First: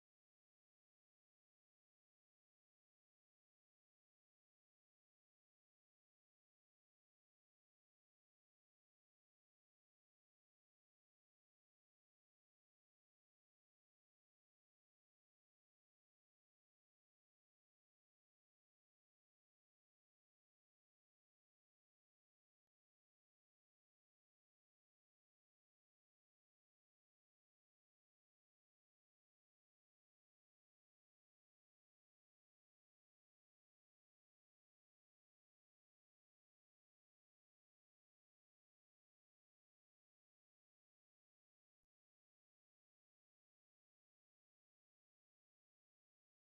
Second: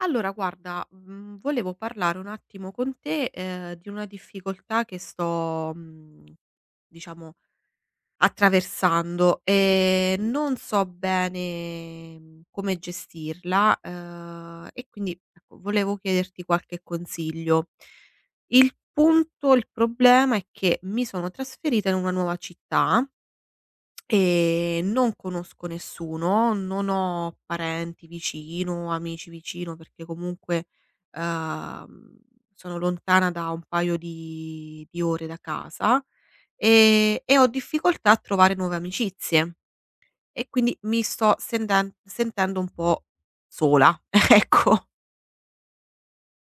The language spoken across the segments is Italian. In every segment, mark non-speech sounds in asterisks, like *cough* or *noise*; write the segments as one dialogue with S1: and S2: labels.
S1: Allora guarda, mhmm, volevo parlare un attimo con te, ehm, di una difficoltà che sto, mhmm, diciamo attraversando, e non so bene, mhmm, come gestirla, ehm, e quindi ecco volevo chiederti qualche consiglio. Il punto il problema è che mi sono trasferita in una nuova città e non conosco nessuno, non ho parenti vicino, amici vicino perché comunque, uhm, sono lontana da un paio di di ore da casa, e e ho difficoltà a trovare nuove amicizie. E quindi mi sto senden-sentendo un po' sola, *chuckles* ecco.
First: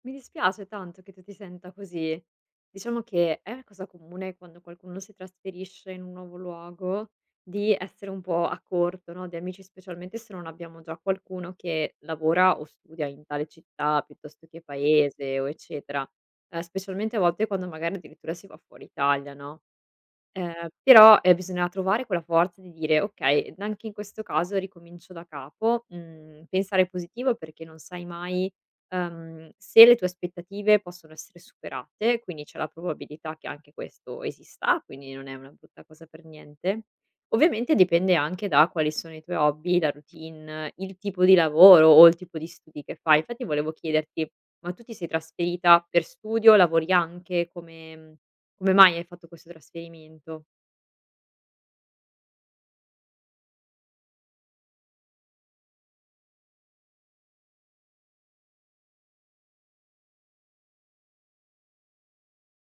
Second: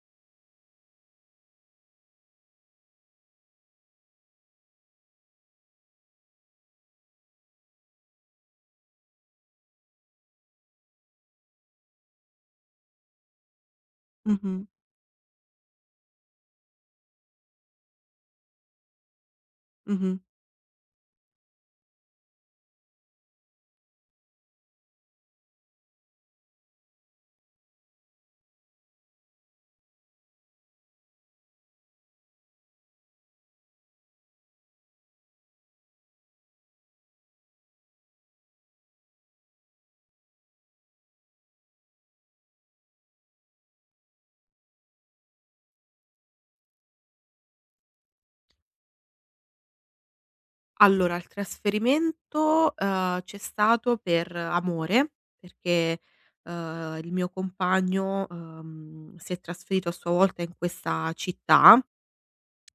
S2: Mi dispiace tanto che tu ti senta così. Diciamo che è cosa comune quando qualcuno si trasferisce in un nuovo luogo, di essere un po' a corto, no, di amici, specialmente se non abbiamo già qualcuno che lavora o studia in tale città piuttosto che
S1: Mh-mh.
S2: Paese o eccetera. Ehm, specialmente a volte quando magari addirittura si va fuori Italia, no,
S1: Mh-mh.
S2: ehm, però, ehm, bisogna trovare quella forza di dire: "Okay, n anche in questo caso ricomincio da capo", mhmm, pensare positivo perché non sai mai, ehm, se le tue aspettative possono essere superate, quindi c'è la probabilità che anche questo esista, quindi non è una brutta cosa per niente. Ovviamente dipende anche da quali sono i tuoi hobby, la routine, il tipo di lavoro o il tipo di studi che fai, infatti volevo chiederti: ma tu ti sei trasferita per studio? Lavori anche? Come mhmm, come mai hai fatto questo trasferimento?
S1: Allora, il trasferimento, uhm, c'è stato per amore, perché, uhm, il mio compagno, uhm, si è trasferito a sua volta in questa città.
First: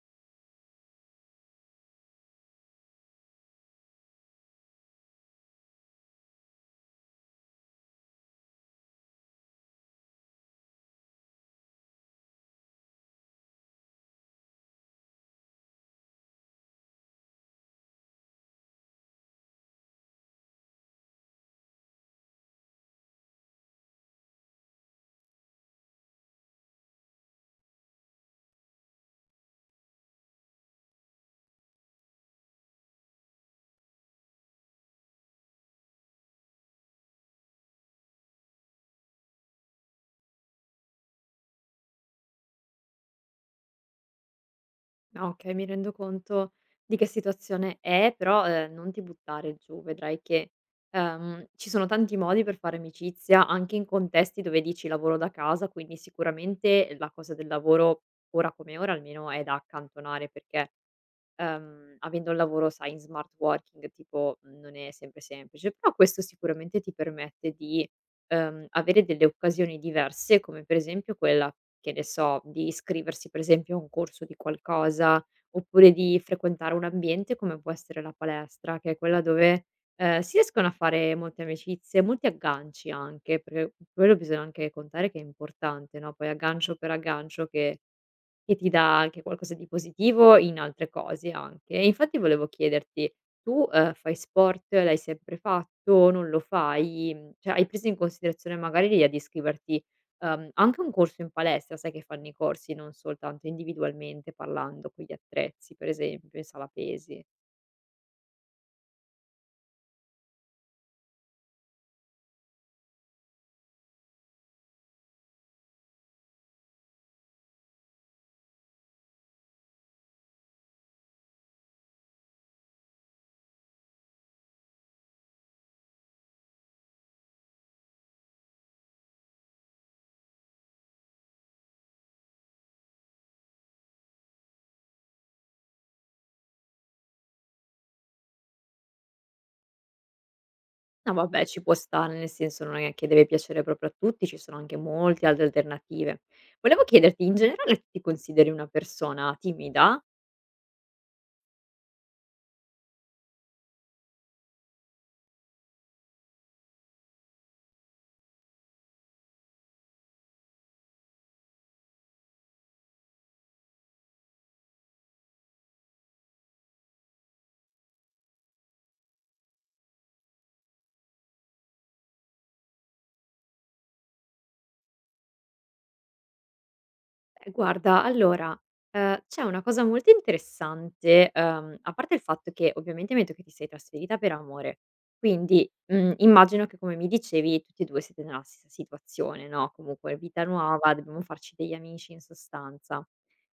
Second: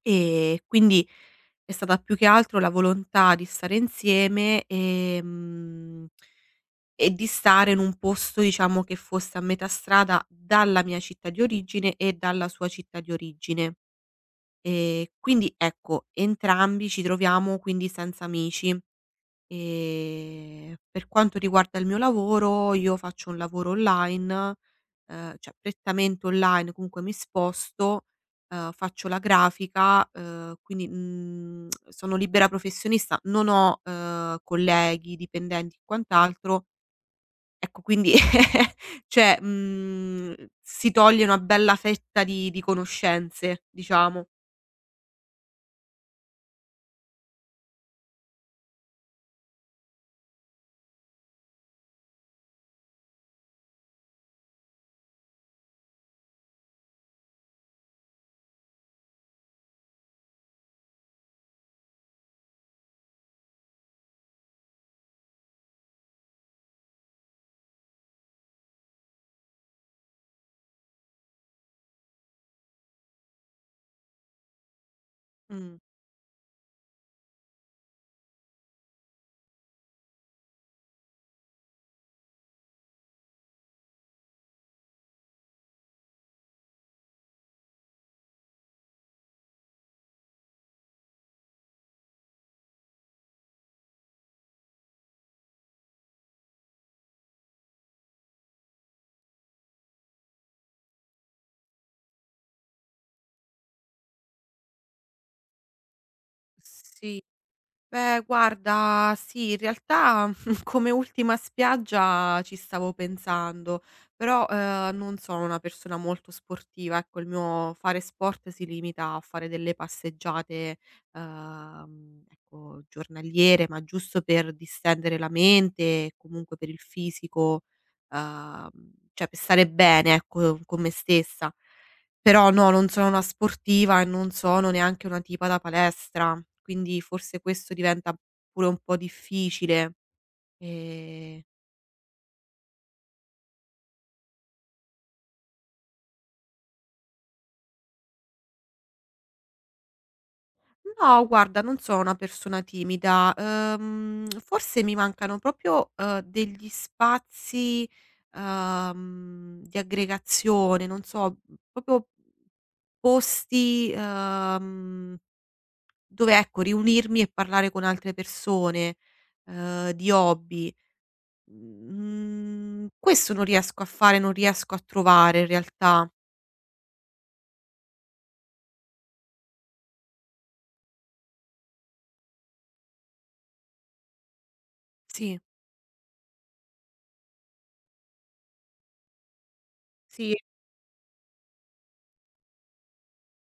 S1: Ehm, quindi è stata più che altro la volontà di stare insieme, ehm, e di stare in un posto, diciamo, che fosse a metà strada dalla mia città di origine e dalla sua città di origine. Ehm, quindi, ecco, entrambi ci troviamo quindi senza amici. Ehm, per quanto riguarda il mio lavoro, io faccio un lavoro online, ehm, cioè prettamente online, comunque mi sposto, uhm, faccio la grafica, uhm, quindi, mhmm, *clicks tongue* sono libera professionista, non ho, ehm, colleghi, dipendenti, quant'altro. Ecco quindi, *laughs* cioè, mhmm, si toglie una bella fetta di di conoscenze, diciamo.
S2: Ah, okay, mi rendo conto di che situazione è, però, ehm, non ti buttare giù, vedrai che, ehm, ci sono tanti modi per fare amicizia anche in contesti dove dici: "Lavoro da casa," quindi sicuramente la cosa del lavoro, ora come ora almeno, è da accantonare perché, uhm, avendo il lavoro, sai, in smart working, tipo mhmm, non è sempre semplice. Però questo sicuramente ti permette di, uhm, avere delle occasioni diverse come per esempio quella, che ne so, di iscriversi per esempio a un corso di qualcosa,
S1: Mh.
S2: oppure di frequentare un ambiente come può essere la palestra, che è quella dove, ehm, si riescono a fare molte amicizie, molti agganci anche, perchè quello bisogna anche contare che è importante, no, poi aggancio per aggancio che che ti dà anche qualcosa di positivo, in altre cose anche, e infatti volevo chiederti: tu, ehm, fai sport? L'hai sempre fatto? Non lo fai? Mhmm, cioè hai preso in considerazione magari l'idea di iscriverti, uhm, anche a un corso in palestra, sai che fanno i corsi non soltanto individualmente parlando con gli attrezzi, per esempio in sala
S1: Sì.
S2: pesi?
S1: Ehm, guarda, sì, in realtà *chuckles* come ultima spiaggia, ci stavo pensando. Però, ehm, non sono una persona molto sportiva, ecco, il mio fare sport si limita a fare delle passeggiate, uhm, ecco giornaliere, ma giusto per distendere la mente, comunque per il fisico, uhm, cioè per stare bene, ecco, con me stessa. Però no, non sono una sportiva e non sono neanche una tipa da palestra. Quindi forse questo diventa pure un po' difficile,
S2: No,
S1: e
S2: vabbè, ci può stare, nel senso non è che deve piacere proprio a tutti, ci sono anche molti altre alternative. Volevo chiederti: in generale, ti consideri una persona timida?
S1: No, guarda, non sono una persona timida. Uhm, *smacks lips* forse mi mancano proprio, uhm, degli spazi, uhm, di aggregazione, non so, proprio posti, uhm, mhmm, dove, ecco riunirmi e parlare con altre persone, ehm, di hobby. Mhmm, questo non riesco a fare, non riesco a trovare in realtà.
S2: Ehm, guarda, allora, ehm, c'è una cosa molto interessante uhm, a parte il fatto che ovviamente mi hai detto che ti sei trasferita per amore,
S1: Sì.
S2: quindi, mhmm, immagino che, come mi dicevi, tutti e due siete nella stessa situazione, no, comunque
S1: Sì.
S2: vita nuova, dobbiamo farci degli amici, in sostanza.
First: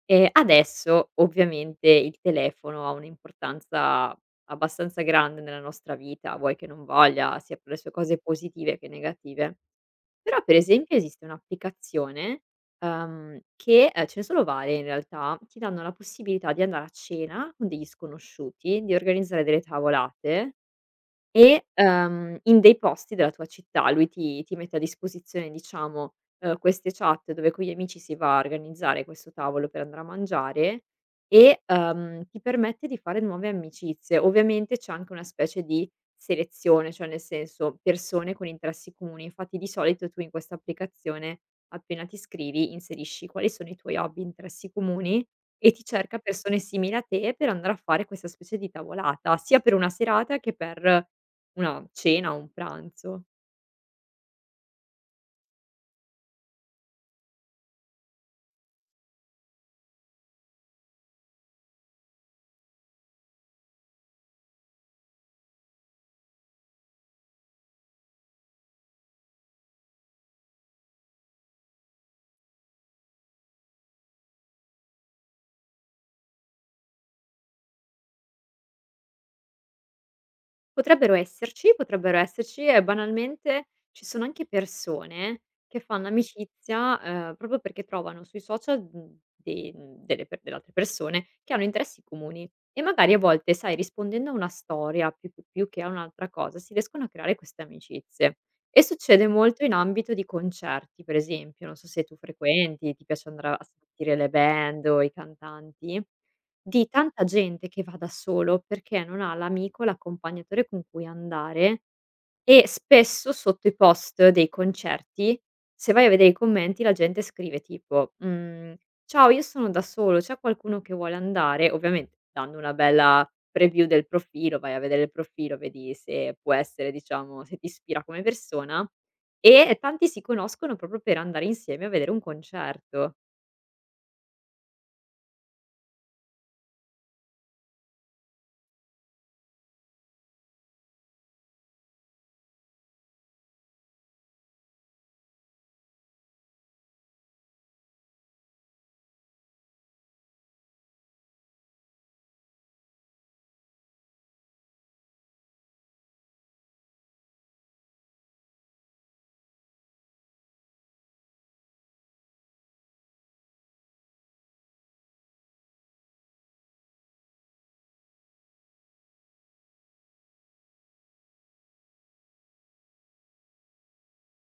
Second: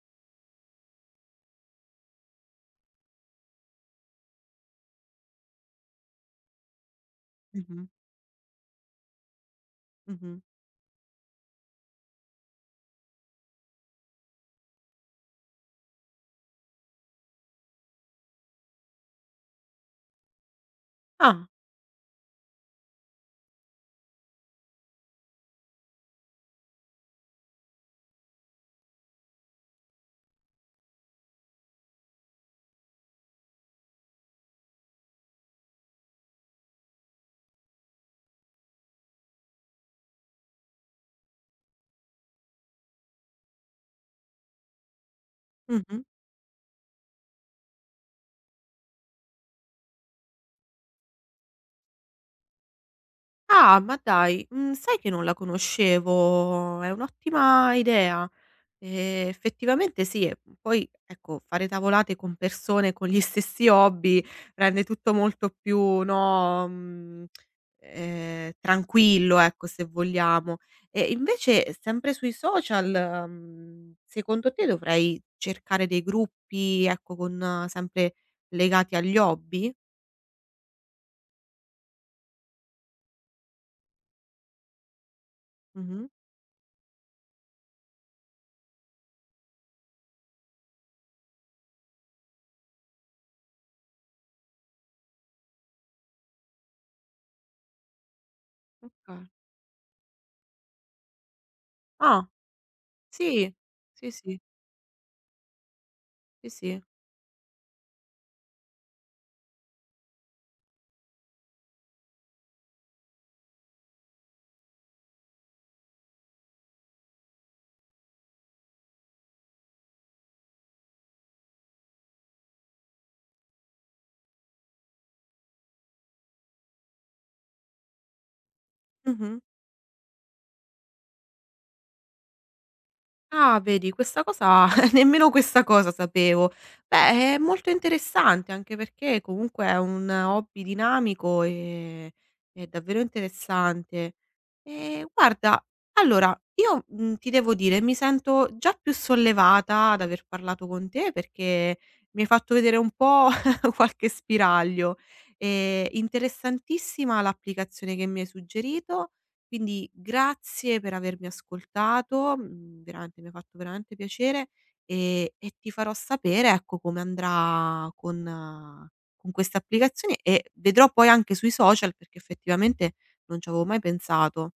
S2: E adesso ovviamente il telefono ha un'importanza abbastanza grande nella nostra vita, vuoi che non voglia, sia per le
S1: Mh-mh.
S2: sue cose positive che negative.
S1: Mh-mh.
S2: Però, per esempio esiste un'applicazione, uhm, che, ehm, ce ne sono varie in realtà, ti danno la possibilità di andare a cena con degli sconosciuti, di organizzare delle tavolate
S1: Ah.
S2: e, uhm, in dei posti della tua città. Lui ti ti mette a disposizione, diciamo, uhm, queste chat dove con gli amici si va a organizzare questo tavolo per andare a mangiare e, uhm, ti permette di fare nuove amicizie. Ovviamente c'è anche una specie di selezione, cioè nel senso: persone con interessi comuni. Infatti di solito tu in questa applicazione appena ti iscrivi, inserisci quali sono i tuoi hobby, interessi comuni, e ti
S1: Mh-mh.
S2: cerca persone simili a te per andare a fare questa specie di tavolata, sia per una serata che per una cena o un pranzo.
S1: Ah, ma dai, mhmm sai che non la conoscevo? È un'ottima idea. E, effettivamente sì. Poi, ecco, fare tavolate con persone con gli stessi hobby, rende tutto molto più, no, mhmm, ehm, tranquillo, ecco, se vogliamo. E invece sempre sui social, mhmm, secondo te dovrei cercare dei gruppi, ecco, con sempre legati agli hobby?
S2: Potrebbero esserci, potrebbero esserci. E banalmente ci sono anche persone che fanno
S1: Mh-mh.
S2: amicizia, ehm, proprio perché trovano sui social, mhmm, de delle pe delle altre persone che hanno interessi comuni. E magari a volte, sai, rispondendo a una storia più più più che a un'altra cosa, si riescono a creare queste amicizie. E succede
S1: Oka
S2: molto in ambito di concerti, per esempio, non so se tu
S1: Ah,
S2: frequenti, ti piace andare
S1: sì.
S2: a
S1: Sì,
S2: sentire le
S1: sì.
S2: band o i cantanti.
S1: Sì, sì.
S2: Di tanta gente che va da solo perché non ha l'amico, l'accompagnatore con cui andare. E spesso, sotto i post dei concerti, se vai a vedere i commenti, la gente scrive tipo: mhmm, "Ciao, io sono da solo, c'è qualcuno che vuole andare?". Ovviamen dando una bella preview del profilo, vai a vedere il profilo, vedi se può essere, diciamo, se ti ispira come persona.
S1: Mh-mh.
S2: E tanti si conoscono proprio per andare insieme a vedere un concerto.
S1: Ah, vedi, questa cosa, *chuckles* nemmeno questa cosa sapevo. Beh, è molto interessante, anche perché comunque è un hobby dinamico e è davvero interessante. Ehm, guarda, allora io, mhmm, ti devo dire, mi sento già più sollevata ad aver parlato con te perché mi hai fatto vedere un po', *chuckles* qualche spiraglio. E, interessantissima l'applicazione che mi hai suggerito. Quindi grazie per avermi ascoltato, mhmm, veramente mi ha fatto veramente piacere e e ti farò sapere, ecco, come andrà con con questa applicazione, e vedrò poi anche sui social, perché effettivamente non ci avevo mai pensato.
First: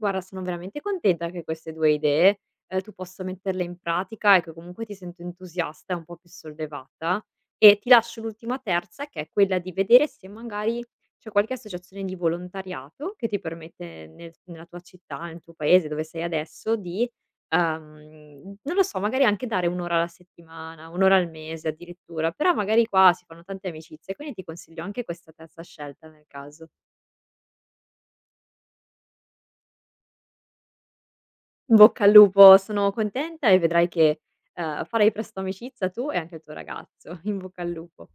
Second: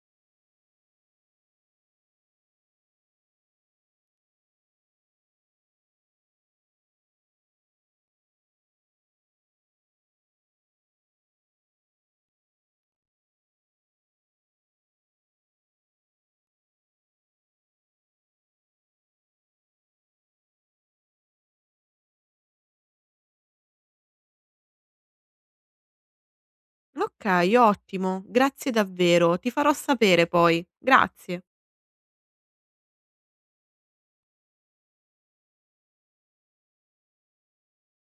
S2: Guarda, sono veramente contenta che queste 2 idee, ehm, tu possa metterle in pratica, e che comunque ti sento entusiasta e un po' più sollevata. E ti lascio l'ultima terza, che è quella di vedere se magari c'è qualche associazione di volontariato che ti permette nel nella tua città, nel tuo paese, dove sei adesso, di, uhm, non lo so, magari anche dare un'ora alla settimana, un'ora al mese addirittura. Però, magari qua si fanno tante amicizie, quindi ti consiglio anche questa terza scelta nel caso.
S1: Okay, ottimo, grazie davvero. Ti farò sapere poi. Grazie.
S2: In bocca al lupo, sono contenta e vedrai che, ehm, farai presto amicizia tu e anche il tuo ragazzo. In bocca al lupo.